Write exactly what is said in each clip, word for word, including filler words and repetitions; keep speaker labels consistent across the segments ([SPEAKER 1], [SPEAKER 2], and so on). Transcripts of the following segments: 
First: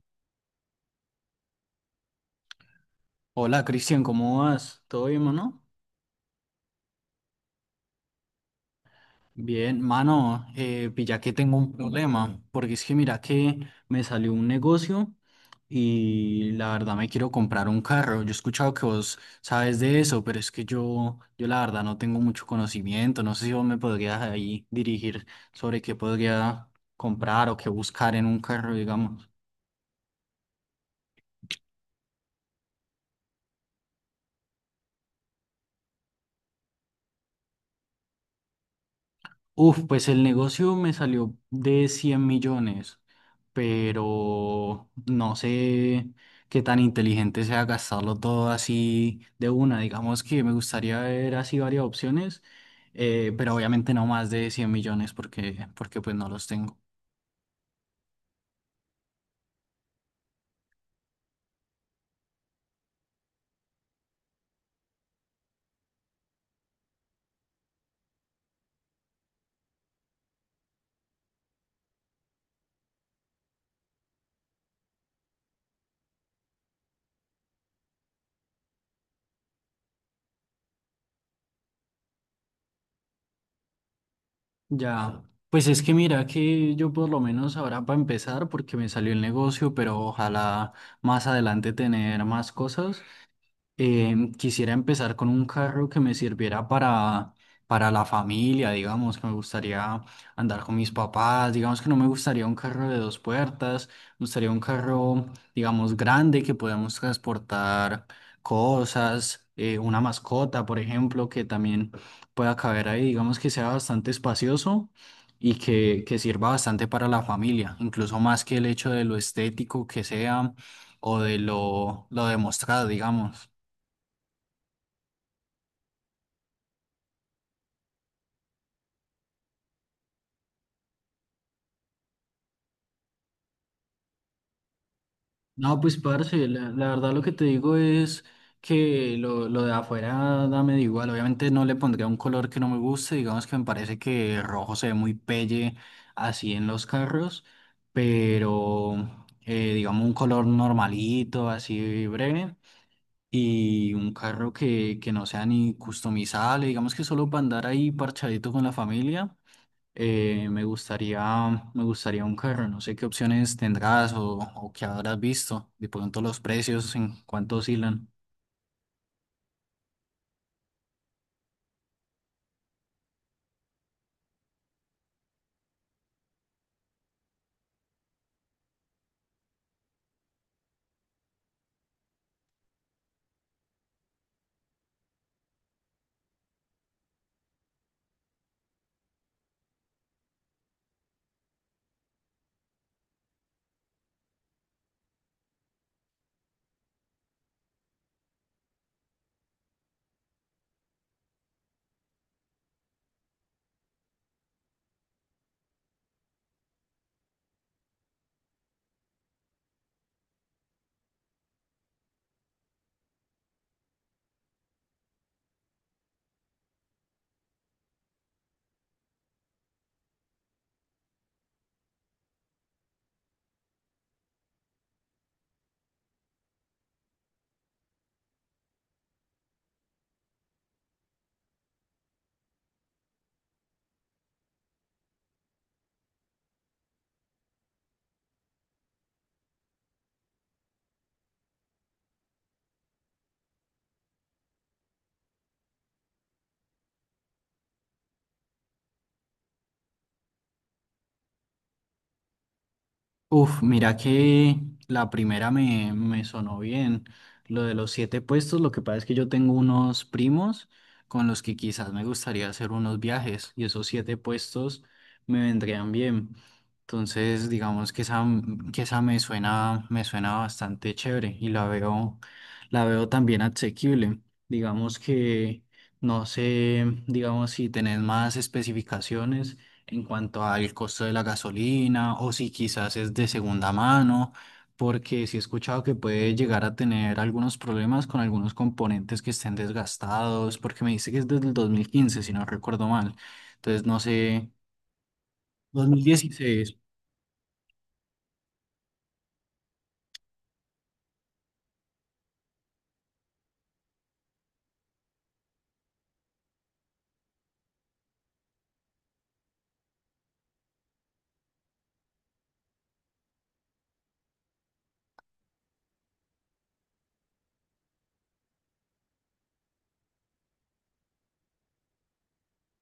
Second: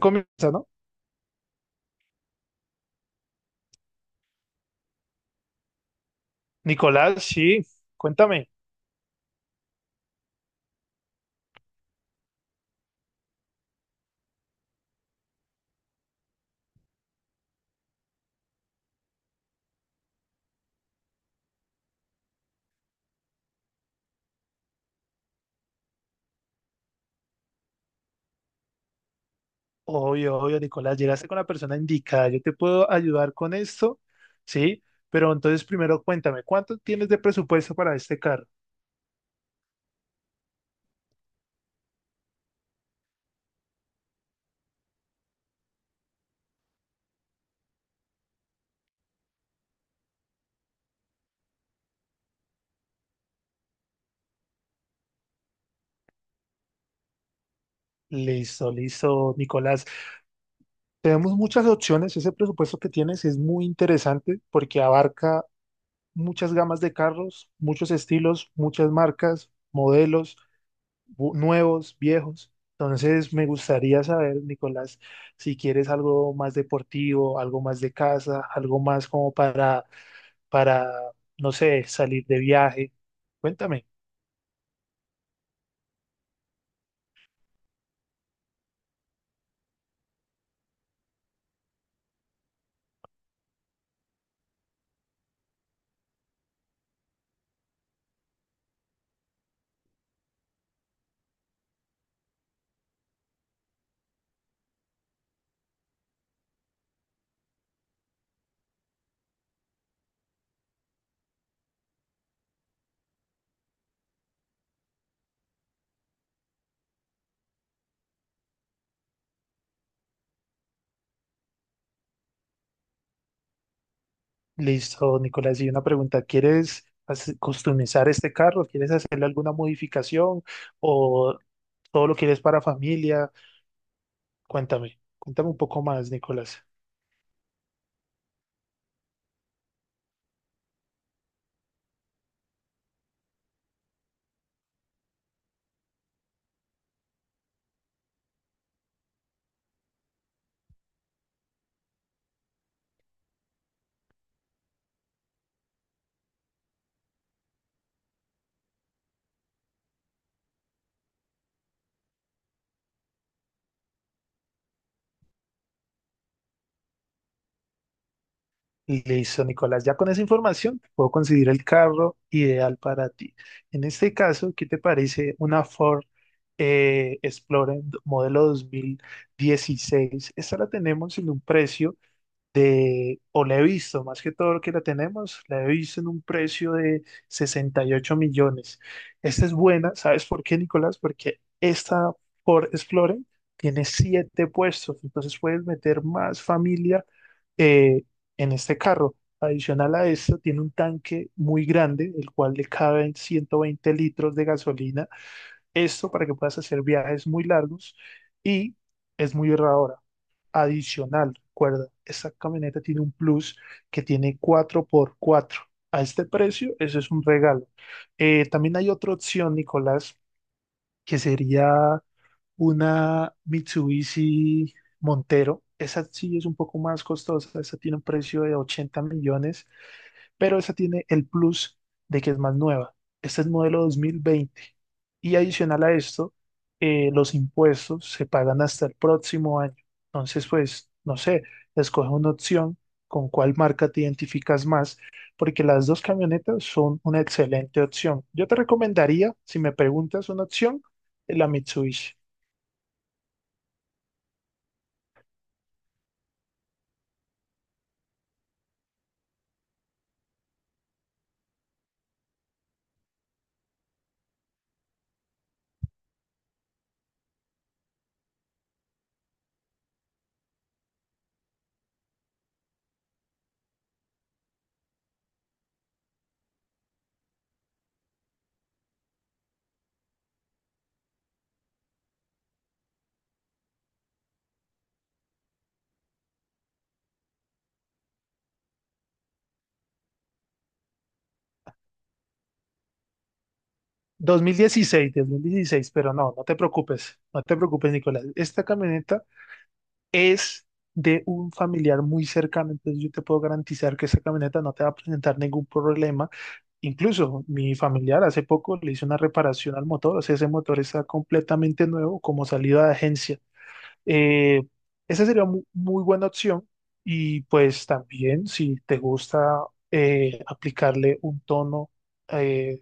[SPEAKER 1] Comienza, ¿no?
[SPEAKER 2] Hola Cristian, ¿cómo vas? ¿Todo bien, mano?
[SPEAKER 1] Nicolás, sí, cuéntame.
[SPEAKER 2] Bien, mano, eh, pilla que tengo un problema, porque es que mira que me salió un negocio y la verdad me quiero comprar un carro. Yo he escuchado que vos sabes de eso, pero es que yo, yo la verdad no tengo mucho conocimiento. No sé si vos me podrías ahí dirigir sobre qué podría comprar o qué buscar en un carro, digamos.
[SPEAKER 1] Obvio, obvio, Nicolás, llegaste con la persona indicada. Yo te puedo ayudar con esto, ¿sí? Pero entonces primero cuéntame, ¿cuánto tienes de presupuesto para este carro?
[SPEAKER 2] Uf, pues el negocio me salió de cien millones, pero no sé qué tan inteligente sea gastarlo todo así de una. Digamos que me gustaría ver así varias opciones, eh, pero obviamente no más de cien millones porque, porque pues no los tengo.
[SPEAKER 1] Listo, listo, Nicolás. Tenemos muchas opciones. Ese presupuesto que tienes es muy interesante porque abarca muchas gamas de carros, muchos estilos, muchas marcas, modelos. Bu- nuevos, viejos. Entonces me gustaría saber, Nicolás, si quieres algo más deportivo, algo más de casa, algo más como para, para, no sé, salir de viaje. Cuéntame.
[SPEAKER 2] Ya, pues es que mira que yo por lo menos ahora para empezar porque me salió el negocio, pero ojalá más adelante tener más cosas. Em, quisiera empezar con un carro que me sirviera para, para la familia, digamos, que me gustaría andar con mis papás, digamos que no me gustaría un carro de dos puertas, me gustaría un carro, digamos, grande que podamos transportar cosas, eh, una mascota, por ejemplo, que también pueda caber ahí, digamos que sea bastante espacioso y que, que sirva bastante para la familia, incluso más que el hecho de lo estético que sea o de lo, lo demostrado, digamos.
[SPEAKER 1] Listo, Nicolás, y una pregunta, ¿quieres hace- customizar este carro? ¿Quieres hacerle alguna modificación o todo lo quieres para familia? Cuéntame, cuéntame un
[SPEAKER 2] No,
[SPEAKER 1] poco
[SPEAKER 2] pues
[SPEAKER 1] más,
[SPEAKER 2] parce,
[SPEAKER 1] Nicolás.
[SPEAKER 2] la, la verdad lo que te digo es que lo, lo de afuera dame igual. Obviamente no le pondría un color que no me guste, digamos que me parece que rojo se ve muy pelle así en los carros, pero eh, digamos un color normalito, así breve, y un carro que, que no sea ni customizable, digamos que solo para andar ahí parchadito con la familia. Eh, me gustaría, me gustaría un carro, no sé qué opciones tendrás o, o qué habrás visto, de pronto los precios, en cuánto oscilan.
[SPEAKER 1] Listo, Nicolás. Ya con esa información puedo conseguir el carro ideal para ti. En este caso, ¿qué te parece una Ford eh, Explorer modelo dos mil dieciséis? Esta la tenemos en un precio de, o la he visto, más que todo lo que la tenemos, la he visto en un precio de sesenta y ocho millones. Esta es buena, ¿sabes por qué, Nicolás? Porque esta por Explorer tiene siete puestos, entonces puedes meter más familia eh, en este carro. Adicional a esto, tiene un tanque muy grande, el cual le caben ciento veinte litros de gasolina. Esto para que puedas hacer viajes muy largos y es muy ahorradora. Adicional, recuerda, esta camioneta tiene un plus que tiene cuatro por cuatro. A este precio, eso es un regalo. Eh, también hay otra opción, Nicolás, que sería una Mitsubishi Montero. Esa sí es un poco más costosa, esa tiene un precio de ochenta millones, pero esa tiene el plus de que es más nueva. Este es modelo dos mil veinte. Y adicional a esto, eh, los impuestos se pagan hasta el próximo año. Entonces, pues, no sé, escoge una opción con cuál marca te identificas más, porque las dos camionetas son una excelente opción. Yo te recomendaría, si me preguntas una opción, la Mitsubishi.
[SPEAKER 2] Uf, mira que la primera me, me sonó bien. Lo de los siete puestos, lo que pasa es que yo tengo unos primos con los que quizás me gustaría hacer unos viajes y esos siete puestos me vendrían bien. Entonces, digamos que esa, que esa me suena, me suena bastante chévere y la veo, la veo también asequible. Digamos que, no sé, digamos si tenés más especificaciones en cuanto al costo de la gasolina o si quizás es de segunda mano, porque sí he escuchado que puede llegar a tener algunos problemas con algunos componentes que estén desgastados, porque me dice que es desde el dos mil quince, si no recuerdo mal. Entonces, no
[SPEAKER 1] Dos dos
[SPEAKER 2] sé,
[SPEAKER 1] mil dieciséis, dos mil dieciséis. Pero no, no te
[SPEAKER 2] dos mil dieciséis.
[SPEAKER 1] preocupes, no te preocupes, Nicolás. Esta camioneta es de un familiar muy cercano, entonces yo te puedo garantizar que esa camioneta no te va a presentar ningún problema. Incluso mi familiar hace poco le hizo una reparación al motor, o sea, ese motor está completamente nuevo como salida de agencia. Eh, Esa sería mu- muy buena opción y pues también si te gusta eh, aplicarle un tono eh,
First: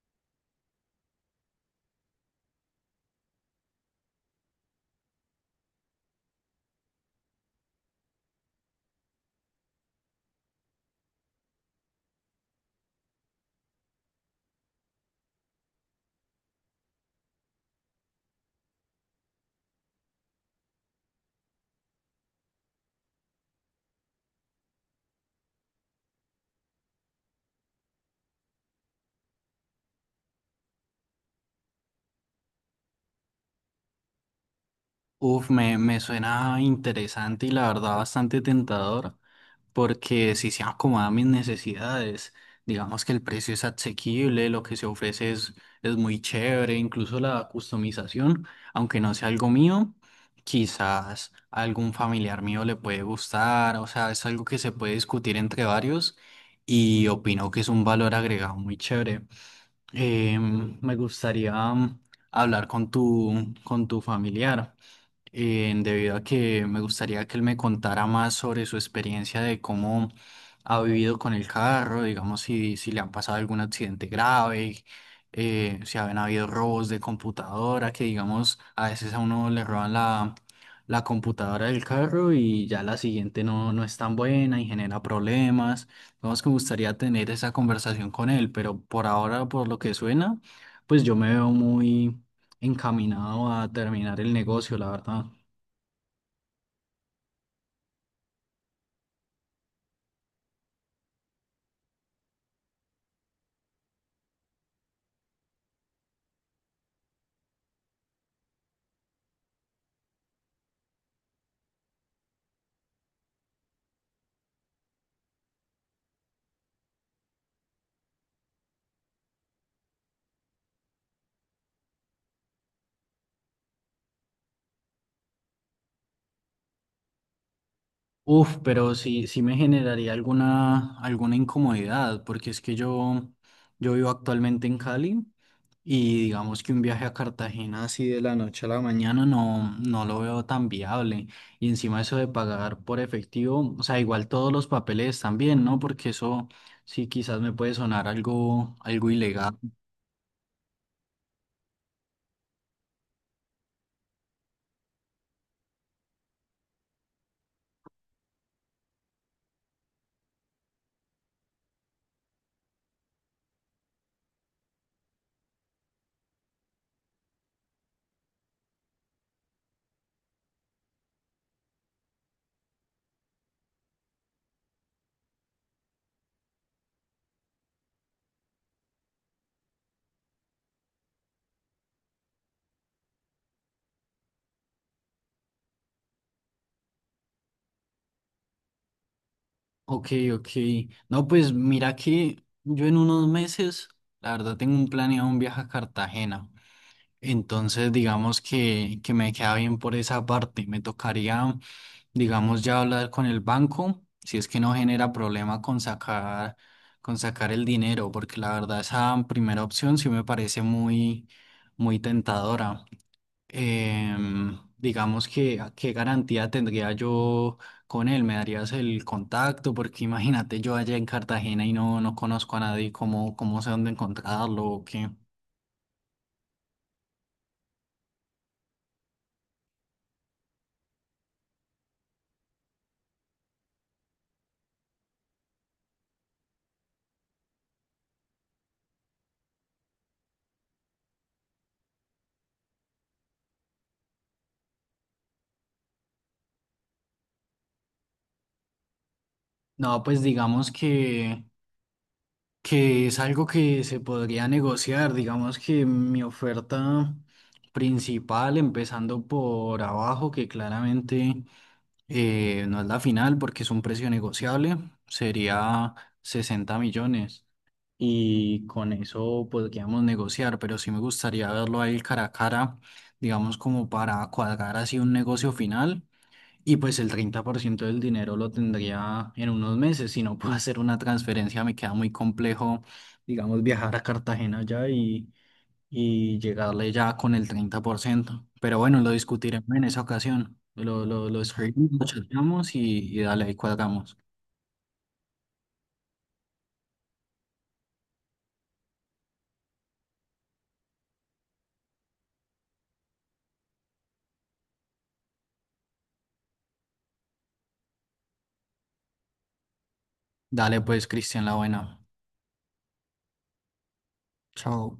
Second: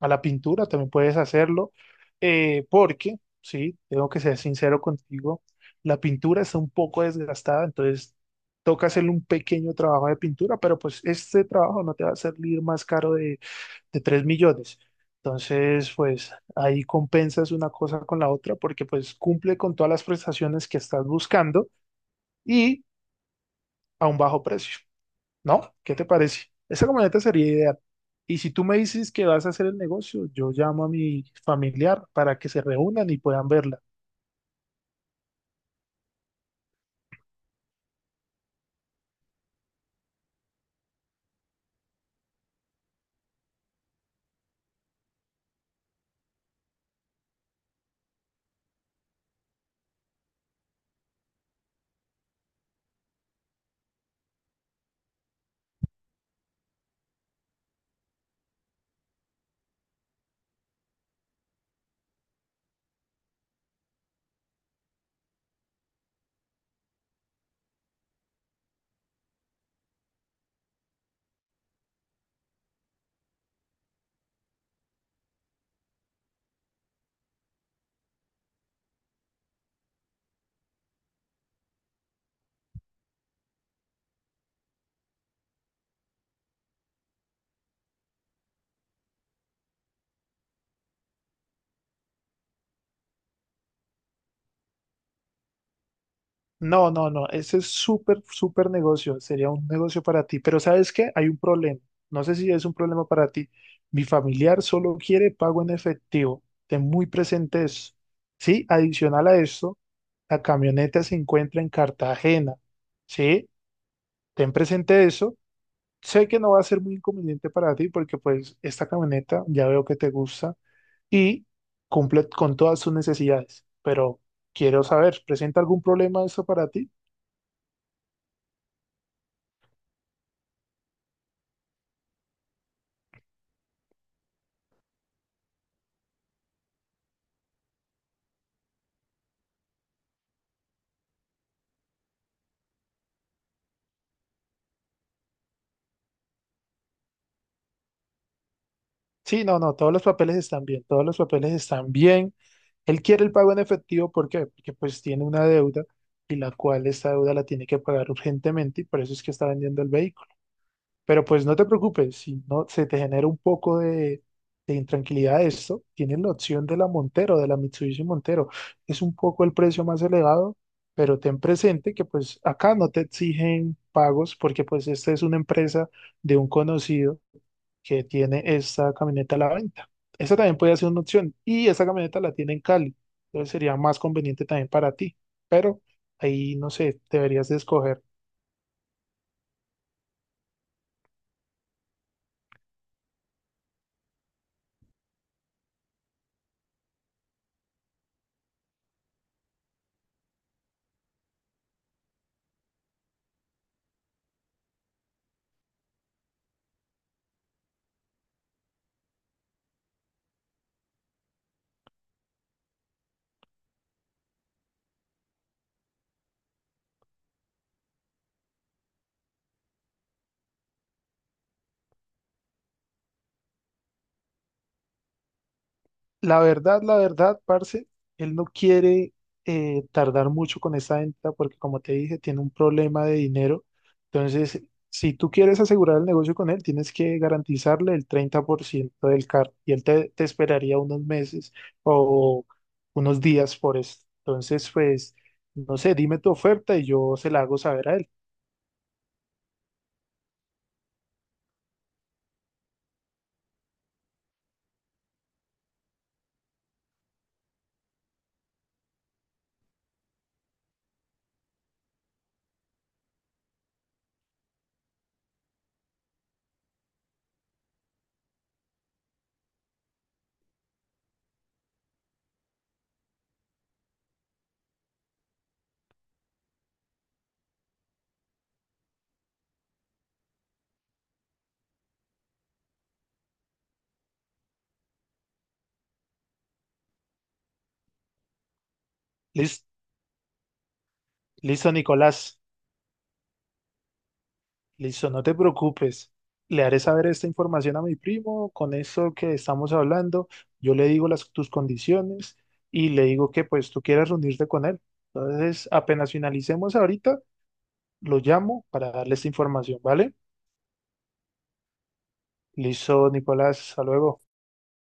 [SPEAKER 1] a la pintura, también puedes hacerlo, eh, porque, sí, tengo que ser sincero contigo, la pintura está un poco desgastada, entonces toca hacerle un pequeño trabajo de pintura, pero pues este trabajo no te va a salir más caro de, de tres millones. Entonces, pues ahí compensas una cosa con la otra porque pues cumple con todas las prestaciones que estás buscando y a un bajo precio. ¿No? ¿Qué te parece? Esa camioneta sería ideal. Y si tú me dices que vas a hacer el negocio, yo llamo a mi familiar para que se reúnan y puedan verla.
[SPEAKER 2] Uf, me, me suena interesante y la verdad bastante tentador. Porque si se acomoda a mis necesidades, digamos que el precio es asequible, lo que se ofrece es, es muy chévere, incluso la customización, aunque no sea algo mío, quizás a algún familiar mío le puede gustar, o sea, es algo que se puede discutir entre varios y opino que es un valor agregado muy chévere. Em, me gustaría mm, hablar con tu, con tu familiar eh, debido a que me gustaría que él me contara más sobre su experiencia de cómo ha vivido con el carro, digamos, si, si le han pasado algún accidente grave, eh, si han habido robos de computadora, que digamos, a veces a uno le roban la, la computadora del carro y ya la siguiente no, no es tan buena y genera problemas. Digamos que me gustaría tener esa conversación con él, pero por ahora, por lo que suena, pues yo me veo muy encaminado a terminar el negocio, la verdad.
[SPEAKER 1] No, no, no, ese es súper, súper negocio, sería un negocio para ti. Pero ¿sabes qué? Hay un problema. No sé si es un problema para ti. Mi familiar solo quiere pago en efectivo. Ten muy presente eso. Sí, adicional a eso, la camioneta se encuentra en Cartagena. Sí, ten presente eso. Sé que no va a ser muy inconveniente para ti porque pues esta camioneta ya veo que te gusta y cumple con todas sus necesidades, pero quiero saber, ¿presenta algún problema eso para ti?
[SPEAKER 2] Uf, pero sí, sí me generaría alguna, alguna incomodidad, porque es que yo, yo vivo actualmente en Cali y digamos que un viaje a Cartagena así de la noche a la mañana no, no lo veo tan viable. Y encima eso de pagar por efectivo, o sea, igual todos los papeles también, ¿no? Porque eso sí quizás me puede sonar algo, algo
[SPEAKER 1] Sí,
[SPEAKER 2] ilegal.
[SPEAKER 1] no, no, todos los papeles están bien, todos los papeles están bien. Él quiere el pago en efectivo, ¿por qué? Porque pues tiene una deuda y la cual esta deuda la tiene que pagar urgentemente y por eso es que está vendiendo el vehículo. Pero pues no te preocupes, si no se te genera un poco de, de intranquilidad esto, tienes la opción de la Montero, de la Mitsubishi Montero. Es un poco el precio más elevado, pero ten presente que pues acá no te exigen pagos porque pues esta es una empresa de un conocido que tiene esta camioneta a la venta. Esa también puede ser una opción y esa camioneta la tiene en Cali, entonces sería más conveniente también para ti, pero ahí no sé, deberías de escoger.
[SPEAKER 2] Ok, ok. No, pues mira que yo en unos meses, la verdad, tengo un planeado un viaje a Cartagena. Entonces, digamos que, que me queda bien por esa parte. Me tocaría, digamos, ya hablar con el banco, si es que no genera problema con sacar, con sacar el dinero, porque la verdad esa primera opción sí me parece muy, muy tentadora. Em, digamos que qué garantía tendría yo con él, me darías el contacto, porque imagínate yo allá en Cartagena y no, no conozco a nadie, ¿cómo, cómo sé dónde encontrarlo o qué?
[SPEAKER 1] La verdad, la verdad, parce, él no quiere eh, tardar mucho con esa venta porque, como te dije, tiene un problema de dinero. Entonces, si tú quieres asegurar el negocio con él, tienes que garantizarle el treinta por ciento del carro y él te, te esperaría unos meses o unos días por esto. Entonces, pues, no sé, dime tu oferta y yo se la hago saber a él.
[SPEAKER 2] No, pues digamos que que es algo que se podría negociar. Digamos que mi oferta principal, empezando por abajo, que claramente eh, no es la final porque es un precio negociable, sería sesenta millones. Y con eso podríamos negociar, pero sí me gustaría verlo ahí cara a cara, digamos como para cuadrar así un negocio final. Y pues el treinta por ciento del dinero lo tendría en unos meses. Si no puedo hacer una transferencia, me queda muy complejo, digamos, viajar a Cartagena ya y, y llegarle ya con el treinta por ciento. Pero bueno, lo
[SPEAKER 1] Lis-
[SPEAKER 2] discutiremos en esa ocasión. Lo, lo, lo
[SPEAKER 1] Listo,
[SPEAKER 2] escribimos, lo
[SPEAKER 1] Nicolás.
[SPEAKER 2] chateamos y, y dale, ahí cuadramos.
[SPEAKER 1] Listo, no te preocupes. Le haré saber esta información a mi primo, con eso que estamos hablando, yo le digo las, tus condiciones y le digo que pues tú quieres reunirte con él. Entonces, apenas finalicemos ahorita, lo llamo para darle esta información, ¿vale?
[SPEAKER 2] Dale pues, Cristian, la buena.
[SPEAKER 1] Listo, Nicolás, hasta luego.
[SPEAKER 2] Chao.